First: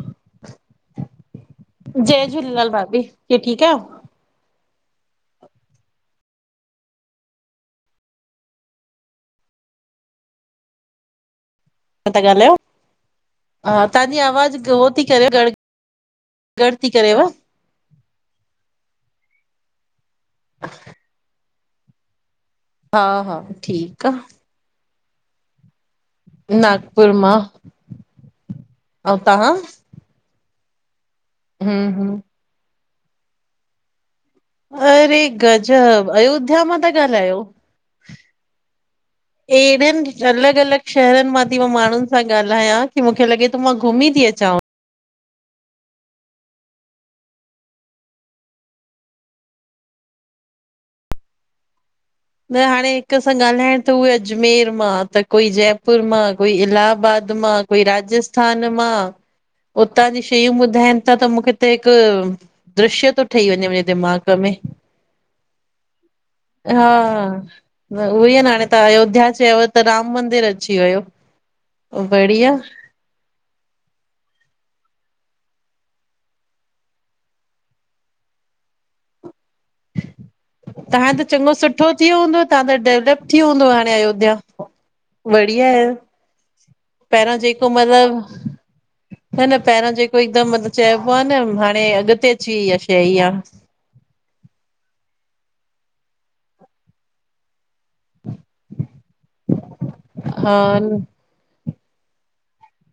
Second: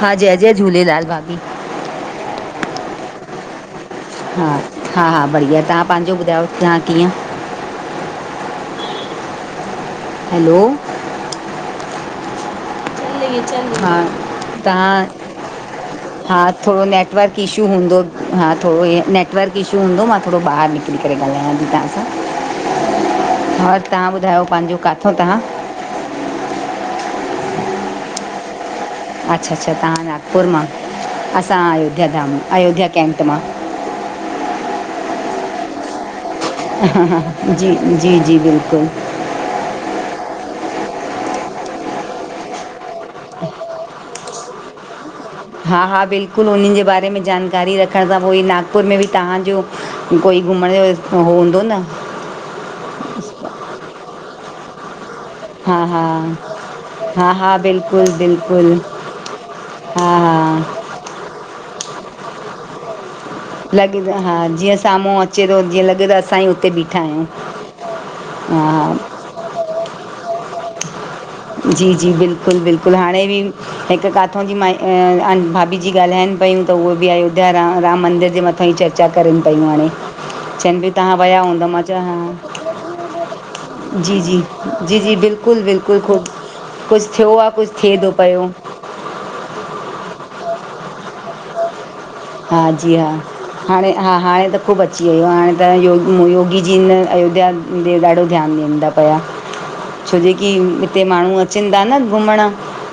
हा जय जय झूलेलाल भाभी। जय झूलेलाल भाभी कीअ ठीक आयो? हा हा हा बढ़िया तव्हां पांजो ॿुधायो तव्हां कीअं? हैलो। ता ॻाल्हायो हा तव्हांजी आवाज़ हो तव्हां थी करे गड़ हा गड़ थोरो थी करेव नेटवर्क इशू इशू हूंदो हा थोडो नेटवर्क इशू हूंदो मां थोरो ॿाहिर निकरी करे ॻाल्हायां ती हा हा तव्हां और ठीकु तव्हां ॿुधायो पांजो काथो तव्हां? नागपुर मां। अच्छा अच्छा तव्हां नागपुर मां असां हम्म अयोध्या हम्म धाम अयोध्या कैंप मां। अरे गजब अयो ह जी जी जी बिल्कुल। हे एडन अलॻ अलॻ शहरन मां ती मां माण्हुन सां ॻाल्हायां की मूंखे लॻे तो मां घुमी ती अचांव। हा हा बिल्कुल उन्हन जे बारे में जानकारी रखण सां कोई नागपुर में बि तव्हांजो कोई घुमण हो हूंदो न? न हाणे हिक सां ॻाल्हाइण त उहे अजमेर मां त कोई हा जयपुर हा मां कोई हा इलाहााबाद मां हा कोई बिल्कुलु राजस्थान बिल्कुलु मां। उतां हा जी शयूं हा ॿुधाइन ता त मूंखे त हिक द्रश्य तो लॻे तो हा जीअं साम्हूं अचे तो जीअं लॻे तो असां ई हुते बीठा आयूं। न उह ई न हाणे तव्हां अयोध्या चयो त राम मंदिर अची वयो। जी जी बिल्कुलु बिल् कुुल हाणे बि हिक काथो जी माई अ अन भाभी जी ॻाल्हाइन पयूं त उहो बि आयो ज राम राम मंदिर जे मथां ई चर्चा करन पयूं हाणे। चइन बि तव्हां त वया चङो हूंदा मां सुठो थी चयो हा वियो हूंदो तव्हां त डेवलप थी वियो हूंदो हाणे जी अयोध्या जी। जी जी बिल्कुल बिल्कुल ख़ूब पहरां जेको मतलब पियो न न पहरां जेको हिकदम मतब चइबो आह न हाणे अॻ हा जी हा। हाणे हा हाणे त ख़ूब अची वयो हाणे त योग योगी जी ने अयोध्या होदे ॾाढो ध्यान ॾियन ता पया। छो जे की हा हिते माणु अचन ता न घुमण।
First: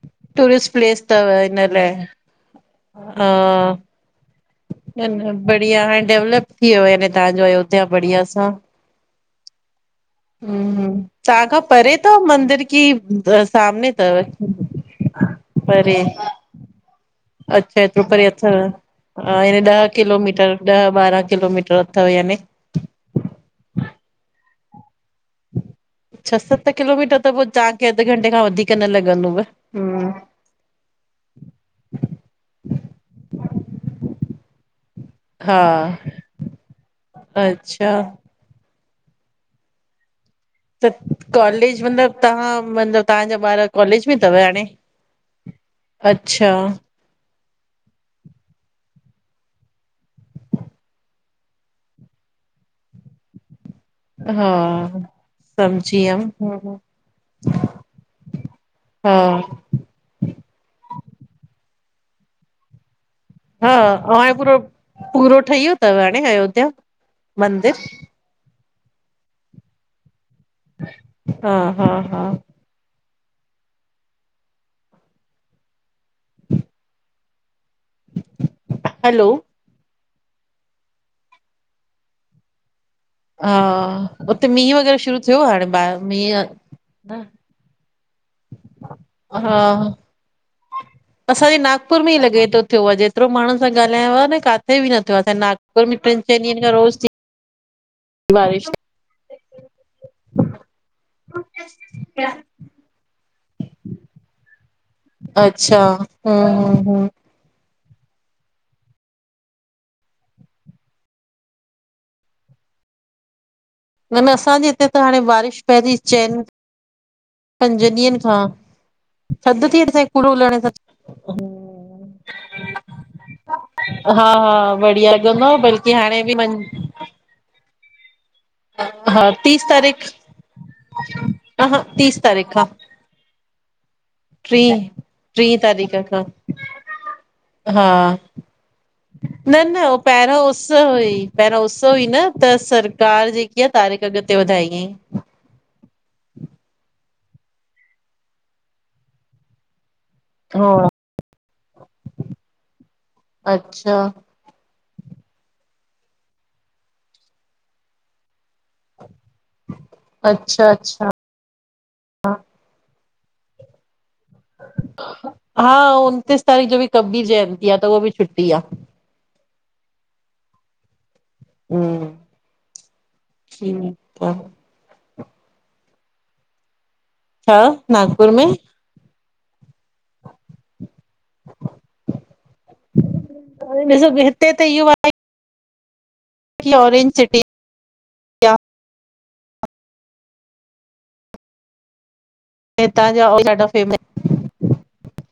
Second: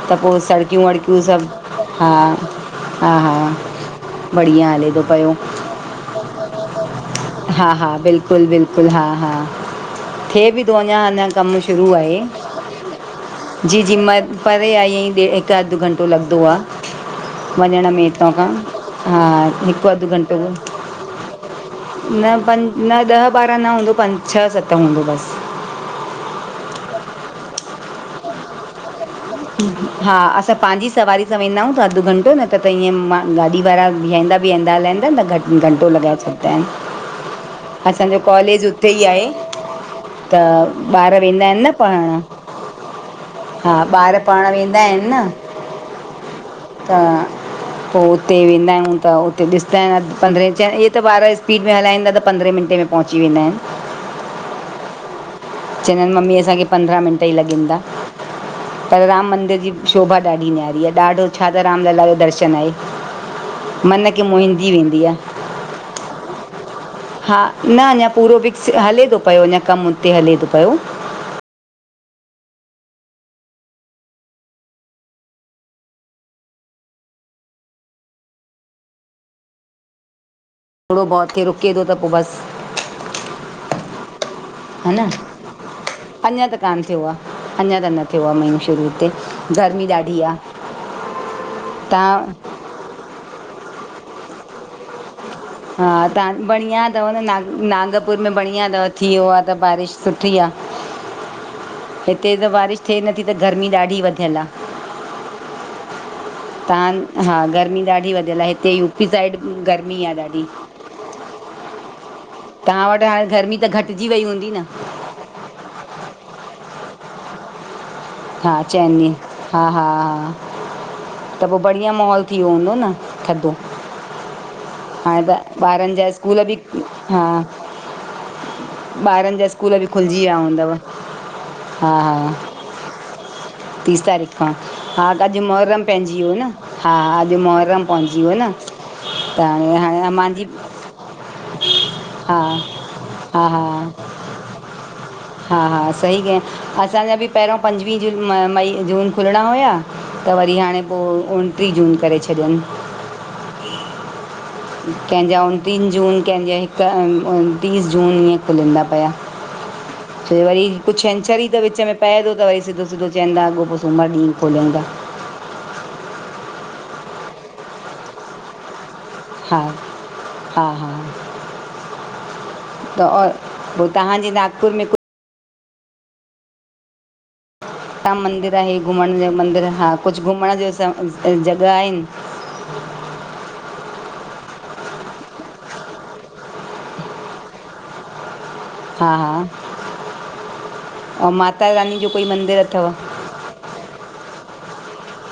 त पो टूरिस्ट सड़कियूं प्लेस वड़कियूं अथव सभ हिन लाइ हा ह हा। बढ़िया हले तो पयो। हिञ हाणे डेवलप थी वियो आहे याने तव्हांजो हा अयोध्या हा बढ़िया बिल्कुल सां बिल्कुल हा हा। थे भी थो हम्म अञा अञा तव्हां कम खां शुरू परे आहे अथव मंदिर की जी सामने जी म अथव? [unintelligible] परे आई हिक अध परे घंटो लॻंदो आ। अच्छा हेतरो परे अथव हा ॾह हिकु अधु घंटो किलोमीटर ॾह ॿारह किलोमीटर। अथव न यानी। पंज न ॾह ॿारहं न हूंदो पंज छह सत हूंदो बस। छह सत किलोमीटर त पो तांखे अध घंटे खां वधीक केन लगंदो। हा असां पांजी सवारी सां वेंदा आयूं त अध घंटो न त त ईअं मां गाॾी वारा बीहांदा वेहंदा लहेदां न घं हा घंटो लॻाए छॾींदा एन। अच्छा। असांजो कॉलेज उते ई आहे त। त ॿार वेंदा आहिनि न कॉलेज पढ़णु मतलबु तव्हां मतलबु तव्हांजा ॿार हा कॉलेज में तव। पढ़णु हाणे वेंदा आहिनि न अच्छा। त। पोइ उते वेंदा आहियूं त उते ॾिसंदा आहिन पंद्रहें च इहे त ॿारह स्पीड में हलाईंदा त पंद्रहें मिंनटे में। पहुची वेंदा आहिन। हा। समझी चवंदा आहिन मम्मी वियमि असांखे पंद्रह मिनट ई लगेंदा पर हा राम मंदिर जी। शोभा ॾाढी नियारी आहे ॾाढो छा त रामलला जो दर्शन आहे। हा मन खे ऐं पूरो मोहींदी वेंदी आहे पूरो ठही वयोतव हाणे अयोध्या। हा मंदिर? न अंञा पूरो विक्स हले थो पयो अञां कम उते हले थो पयो। हा -हा- हा। हैलो। थोडो बहुत रुके थो त पोइ बस। हा उते मीहुं वग़ैरह शुरू थियो आहे बाहेर हाणे मीहुं। कन थियो आ। अञां त थियो आ महीनो शुरू। हुते हा गर्मी ॾाढी आहे असांजे नागपुर में ई तव्हां लॻे थो। थियो आहे जेतिरो माणु सां ॻल्हयो न काथे बि न थियो असां हा नागपुर में टि्न चेयन तव्हां ॾींहंनि खां बढ़िया रोज़। अथव न नाग नागपुर में बढ़िया बारिश अथव थी वयो आहे त बारिश सुठी आ। हिते त बारिश थिए नथी त गर्मी ॾाढी वधियल आह। अच्छा। हम्म हम्म त्हां हा गर्मी ॾाढी वधियल आहे हिते यूपी साइड गर्मी आहे ॾाढी। तव्हां वटि हाणे गर्मी त घट। नन असांजे हिते त हाणे बारिश पयेती चेयन पंज ॾींहंन। हा चेनी हा- हा- हा लहण सां त पोइ बढ़िया माहोल। थी वयो हूंदो न थद्दो। हा- हा बढ़िया लॻंदो बल्कि ॿारनि जा हाणे भी स्कूल वञं। बि हा। हा ॿारन जा तीस स्कूल भी तारीख़ खुलजी वया हूंदव हा तीस हा। तारीख़ खां तीस तारीख़ खां टीं हा त अॼु टीं मुहर्रम तारीख़ पइजी खां वयो आहे न हा अॼु महर्रम हा पइजी वयो न। त न हाणे न उस हाणे मुंहिंजी पहिरियों उस हुई पहिरो उस हुई न हा त सरकार जी। हा कीअ हा तारीख अॻते वधाई अइ हा हा सही कै असांजा बि पहिरयों पंजवीह जून म मई जून खुलणा हुया त वरी हा हाणे पो उणट्रीह जून करे छॾियन अच्छा कंहिंजा उनतीन जून कंहिंजा हिक टीस जून ईअं खुलंदा पया छो वरी अच्छा कुछ अच्छा छंछर त विच में पये थो त वरी सिधो सिधो चयंदा अॻो पो सूमर ॾींहुं खोलंदा हा उनतीस तारीख़ जो भी कबीर जयंती आ त उहाो भी छुट्टी आ हा -हा- हा हम्म त ओर ठीकु तव्हांजी आहे नागपुर में कुछ छा ता नागपुर में मंदिर आए घुमिण जा मंदिर हा कुझू घुमिण जा स जॻिह आहिन। वरी ॾिसो हिते त हियो आए। कि ऑरेंज सिटी। आहे, हा आ, ऐं माता रानी जो कोई मंदिर हितां जो उइ ॾाढो फेमस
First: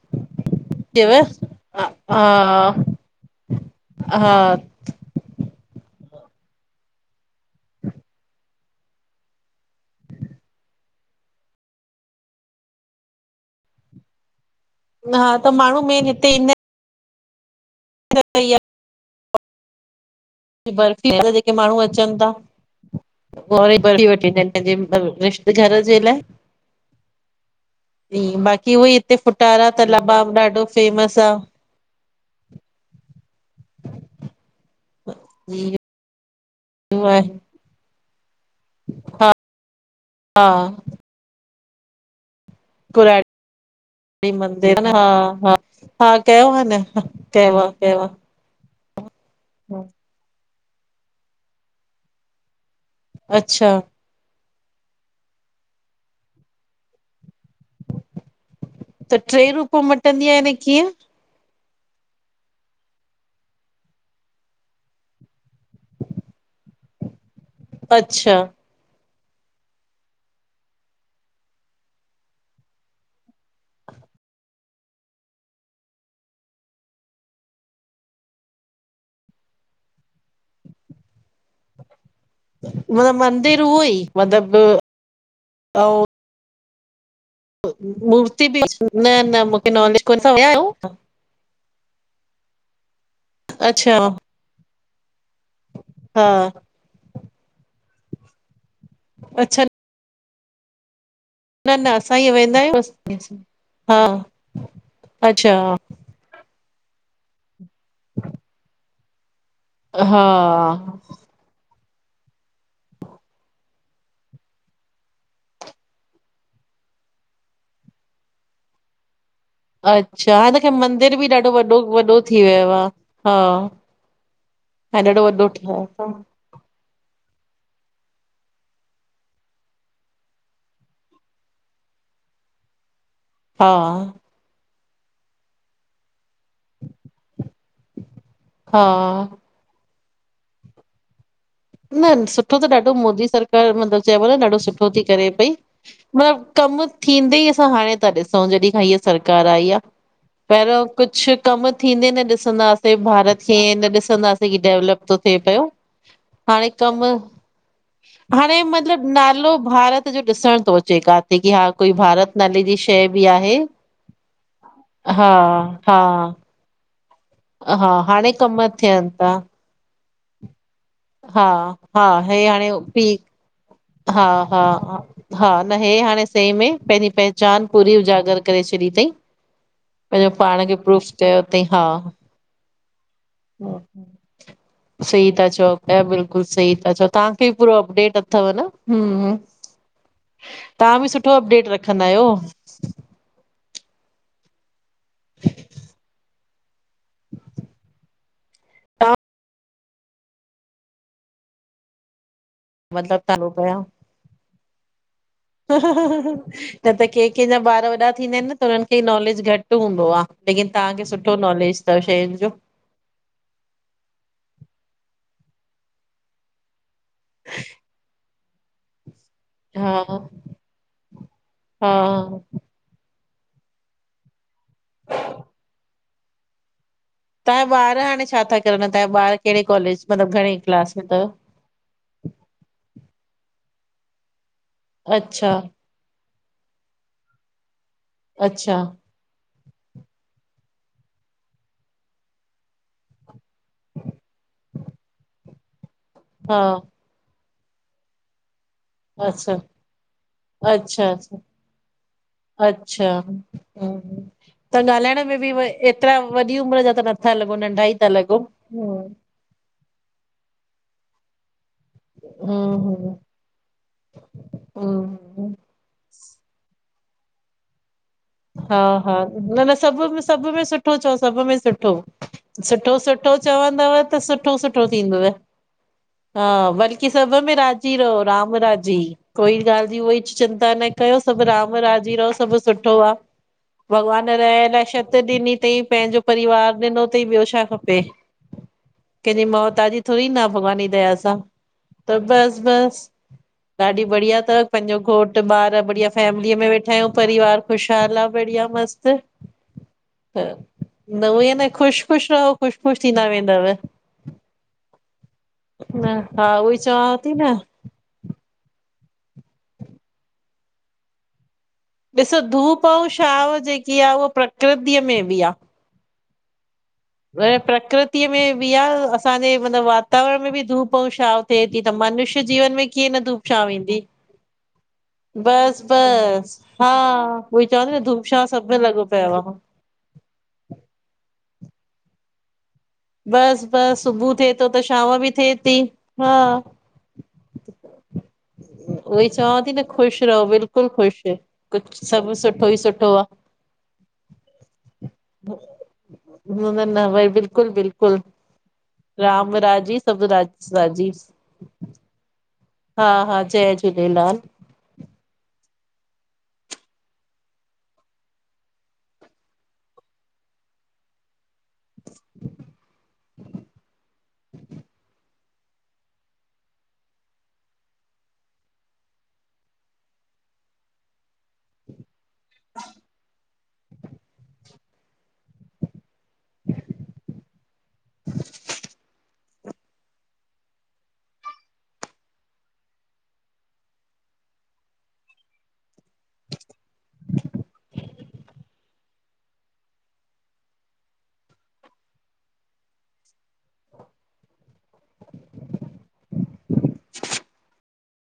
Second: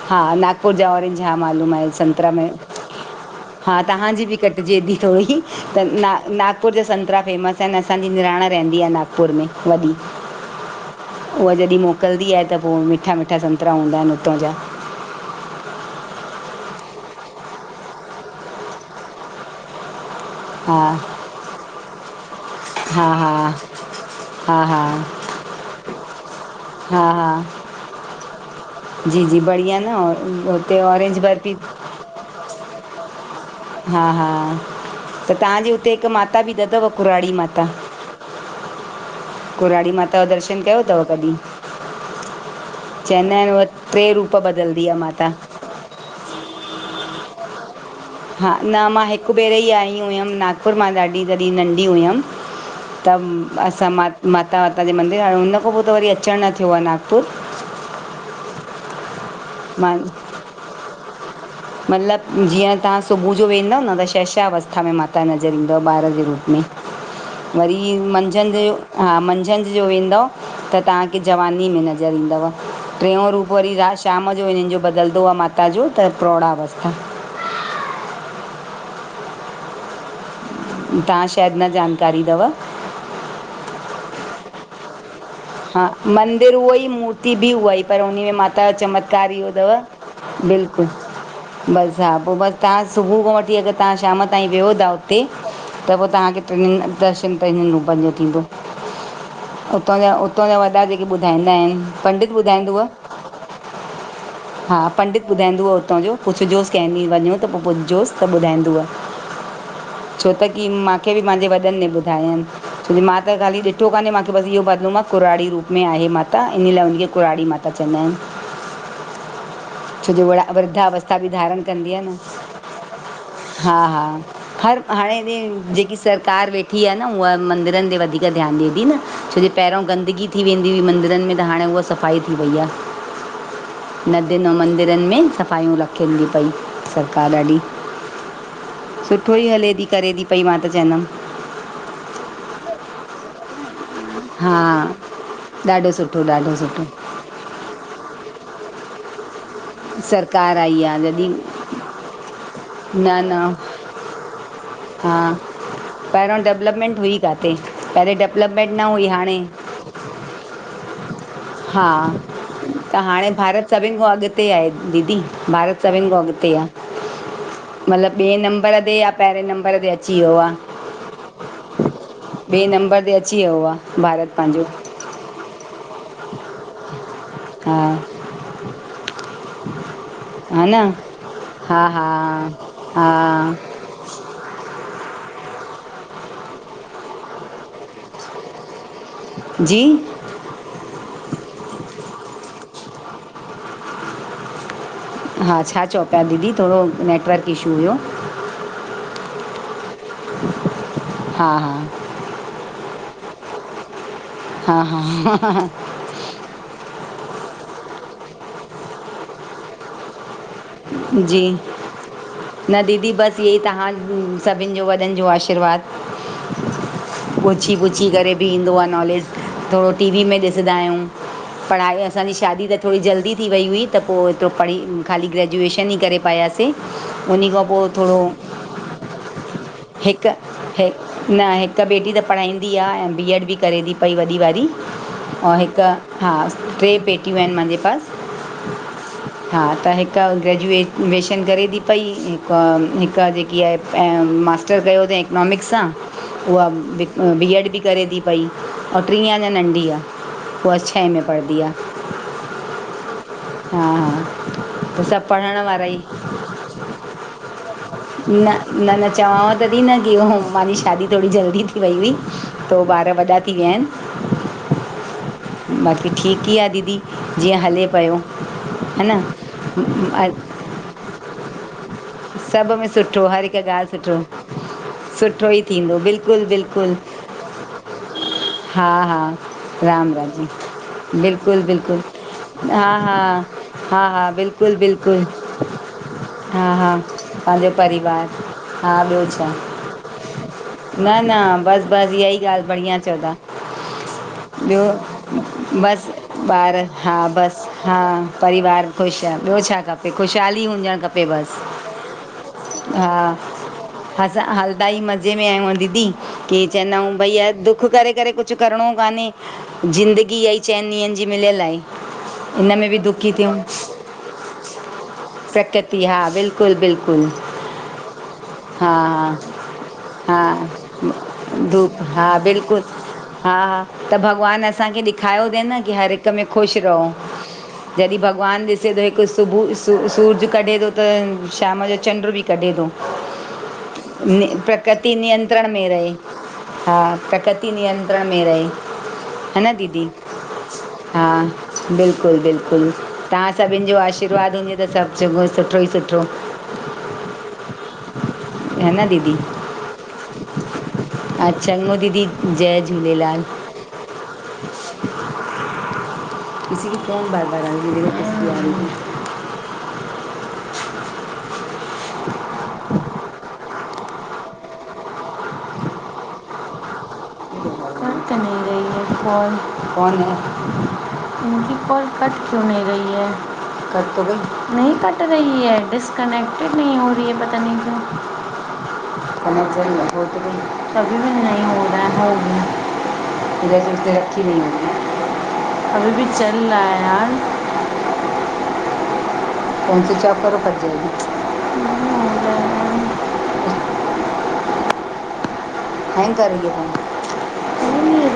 हा नाग पुर जा चयव ऑरेंज हा मालूम आए संतरा में, हा हा तांहांजी बि हा कटिजे बि थोङी त ना नागपुर जा संतरा फेमस अनि, असांजी निराण रहंदी आए नागपुर में वॾी। उह जॾहिं मोकलंदी आए, त पो मिठ्ठा मिठ्ठा संतरा हूंदा अनि हुतां जा। हा त माण्हू मेन हिते ईंदा अनि। सही [unintelligible] आ हा बर्फी थी वेंदां त जेके माण्हू अचनि ता। हा हा पो वरी बर्फी वठी अचनि हा हा पंहिंजे रिश्त घर जे लाइ। हा हा, बाक़ी उहोई हिते जी जी, फुटारा बढ़िया त न आ लबाब ॾाढो उते फेमस ऑरेंज आ। बर्फी हा हा, त तांहांजे हुते हिकु माता बि त अथव कुराड़ी माता? ता हा हा कुराड़ी माता जो हा दर्शन कयो तव कॾहिं? पुराणी चयंदा अनि उह ट्रे रूप मंदिर बदलदी न आ हा माता! हा हा कयो आह न, हा कयो आ कयो आ। हा न मां हिकु भेरे ई आई हुयमि, नागपुर मां ॾाढी जॾहिं नंढी हुयमि। त अच्छा असां म माता वाता जो मंदिर हाण, हुन खां पो त वरी अचनि न थियो आ नागपुर। त ट्रे रूप मां मटिदीं आए त कीअं? मतिलबु जीअं तां सुबुह जो वेंदांव न त शैशा अवस्था में माता नज़र ईंदव ॿार जे रूप में। वरी अच्छा मंझंनि जो, हा मंझंनि जो वेंदांव त तांहांखे जवानी में नज़र ईंदंव। ट्रेयो रूप वरी रा शाम जो हिनन जो बदलंदो आ माता जो त प्रोड़ा अवस्था। तां शेद न जानकारी तव? म मंदिर उहो ई मतिलबु हा मंदिर उहो ई मु र्ति बि उहाई पर उन्हीअ मूर्ति बि माता जो न चमत्कार न इहो मूंखे तव नॉलेज कोन तव्हां विया बिल्कुल। आहियो? बस हा पो बस तां सुबुह खां वठी अगरि तां अच्छा शाम ताईं वियो ता ते त पो हा तव्हांखे ट्रीनि दर्शन ट्रीनि रूपनि जो थींदो। अच्छ उतां जा उतां जा वॾा जेके ॿुधाईंदा न अनि न असां पंडित ईअं वेंदा ॿुधाईंदव। [unintelligible] हा हा पंडित अच्छा ॿुधाईंदों उ हुतां जो पुछजोस कंह ॾींहुं वञो त पो पुछजोस त ॿुधाईंद व। छो त की हा मांखे बि मांजे वॾिन न ॿुधायो अयनि मां त ख़ाली ॾिठो काने, मांखे बसि इहो ॿदिलू मां कुराड़ी रूप में आहे माता इन ला हुनखे कुराड़ी माता त चंयदा अनि। छो जो अच्छा वङा हाणे त ख़ैर वृद्धा मंदिर अवस्था बि ॾाढो धारणि वॾो कंदी आह न, वॾो थी वियो आ। हा हर हाणे ॾाढो वॾो ज ठहियो जेकी तव सरकार वे ठी आह न उह मंदिरनि ते वधीक ध्यानु ॾिए थी न, छो जो पहिरों गंदगी थी वेंदी हुई मंदिरनि में त हाणे उअ सफ़ाई थी वई आह। हा। हिन मंदरनि में सफ़ाइयूं रखेन थी पई सरकार ॾाढी। हा सुठो ई हले थी करे थी पई मां त चवंदमि। न सुठो त ॾाढो मोदी सरकार मतिलबु चइबो न हा ॾाढो सुठो थी करे पई ॾाढो सुठो मतिलबु ॾाढो सुठो कमु थींदे ई असां हाणे था ॾिसूं जॾि खां हिय सरकार आई आ। सरकार पहिरियों आई आहे जॾहिं कुझु कमु थींदे न ॾिसंदाससे, भारत खे न ॾिसंदासीं कि डेवलप हा तो थ थिए पयो। पहिरियों हाणे डेवलपमेंट कमु हुई किथे पहिरें हाणे डेवलपमेंट न हुई मतलबु हाणे नालो भारत जो ॾिसण थो अचे [unintelligible] जेकी हा कोई भारत नाले जी त शइ बि हाणे आहे, भारत सभिनि खां अॻिते आहे दीदी हा हा। हा मतिलब हाणे ॿिए कम नंबर ते या थियनि था पहिरें नंबर ते अची वियो आ। हा, हा हे हाणे पी अची वियो आहे हा, भारत पंहिंजो हा। हा न हे हाणे सह में पंहिंजी पहचान हा पूरी उजागर करे छॾी थई। पंहिंजो हा पाण न खे प्रूफ चयो थई हा। हा सही ता चओ पया बिल्कुलु सही था चओ तव्हांखे पूरो अपडेट अथव न। हु, हु जी तव्हां बि सुठो अपडेट रखंदा आहियो। हा छा चओ पिया दीदी थोरो नेटवर्क इशू हुयो। हा, हा। मतिलब [unintelligible] पया। हा, हा। न त कंहिं कंहिंजा ॿार वॾा थींदा आहिनि न त हुनन्हनि खे नॉलेज घटि हूंदो आ। लेकिन तव्हांखे सुठो जी नॉलेज थव शयुनि जो। न दीदी बसि इहे ई तव्हां सभिनि जो वॾनि जो आशीर्वाद। पुछी पुछी करे बि ईंदो आ नॉलेज। थोरो हा टी वी में ॾिसंदा आहियूं, पढ़ाई हा असांजी शादी त थोरी जल्दी थी वई हुई त पोइ एतिरो पढ़ी ख़ाली ग्रेजुएशन ई करे पायासे। तव्हांजा ॿार हाणे छा था करनि तव्हांजा ॿार कहिड़े कॉलेज मतलबु घणे क्लास में थव? हिक बेटी त पढ़ाईंदी आ ऐं बी एड बि करे थी पई वॾी वारी अच्छा ऐं हिकु हा ट्रे बेटियूं आहिनि मुंहिंजे पास। अच्छा। हा त हिकु हिकु ग्रेजुएट एशन करे थी पई हिकु, हिकु जेकी आहे मास्टर कयो थईं हि इकनॉमिक्स आ, हा उहा बि बी एड बि करे थी पई ऐं टीह अञा अच्छा नंढी आहे उहा छहें अच्छा में अच्छा पढ़ंदी आ। अच्छा। हा हम्म हा। त ॻाल्हाइण सभु में बि पढ़ण वारा ई एतिरा वॾी उमिरि जा त नथा लॻो नंढा ई था लॻो। तॾहिं न की [unintelligible] मांझी शादी थोरी जल्दी थी वई हुई। तो ॿार हम्म वॾा थी विया हम्म आहिनि। बाक़ी ठीकु ई आ दीदी, जीअं हले पयो। हा, हा, न, न सभ में सभ में सुठो चओ सभ में सुठो। सभ में सुठो, सुठो हर हिकु ॻाल्हि चवंदव त सुठो सुठो थींदव, सुठो ई थींदो बिल्कुलु हा बिल्कुलु बल्क की सभ में राजी रहो राम हा राजी हा कोई ॻाल्हि जी राम उवई राम चिंता न कयो सभु बिल्कुलु राम राजी रहो। सभु बिल्कुलु हा सुठो आ, हा हा हा भॻवान रहि बिल्कुलु लाइ छत बिल्कुलु ॾिनी थईं, पंहिंजो हा परिवार हा ॾिनो थई ॿियो छा पंहिंजो खपे? परिवार हा ॿियो कंहिंजी छा मौहताजी थोरी न भॻवान जी दया न सां न बसि त इहा ई बसि ॻाल्हि बढ़िया बसि चओ था ॾाढी बढ़िया तव ॿियो पंहिंजो घोटु ॿार बढ़िया बसि फैमिलीअ में ॿार वेठा आहियूं हा परिवार बसि ख़ुश हा छा हाल आ बढ़िया परिवार मस्त। ख़ुशि आहे ॿियो छा खपे ख़ुशहाली हुजणु खपे नव एन बसि ख़ुश ख़ुश रहो। ख़ुश ख़ुश थींदा हा वेंदव। असां हलदा ई मज़े में आयू आ दीदी न हा कि उहोई चएदा आऊ चवांव थी भई अ न दुखु दुखु करे करे कुछ करिणो कान्हे ज़िंदगी इहा ई चइनि ॾींहंनि जी मिलियल आहे। ॾिसो इन धूप में औ बि दुखी थियूं छांव जेकी आ उहा प्रकृति में बि आ। प्रकृति हा बिल्कुलु बिल्कुल बिल्कुल प्रकृति में बि आ असांजे मतिलबु हा वातावरण में बि धूप ऐं छांव थिए थी त धूप हा मनुष्य जीवन बिल्कुलु में कीअं न धूप हा छांव ईंदी त भॻवानु असांखे ॾि खायो थेए न बस की हर हिक में बस ख़ुशि हा रहो उहोई चवां थी न जॾहिं धूप छांव भॻिवानु सभ में ॾिसे त लॻो हिकु पियो आ। सुबुह सू सूरज कढे थो त शाम जो चंडु बि कढे थो। बस बसि सुबुह थिए थो त प्रकृति शाम बि थिए नियंत्रण थी में रहे हा हा प्रकृति नियंत्रण में रहे उहोई हा चवां थी न दीदी ख़ुशि रहो बिल्कुलु हा ख़ुशि कुझु सभु बिल्कुलु सुठो ई बिल्कुलु सुठो आ। तव्हां सभिनि जो आशीर्वाद हूंजे त सभु चङो सुठो ई सुठो न न न भई बिल्कुल बिल्कुल। है न दीदी राम राजी सभ राज राजी। हा चङो दीदी जय हा हा जय झूलेलाल। ी कतदा [unintelligible] [unintelligible] कट क्यु नही रही है, कट तो गई। नही कट रही है डिस कनेक्टेड नही हो रही हे पता नही क्यो [unintelligible] [unintelligible] अभी बि चल रहा है। यार [unintelligible] हं [unintelligible] [inaudible]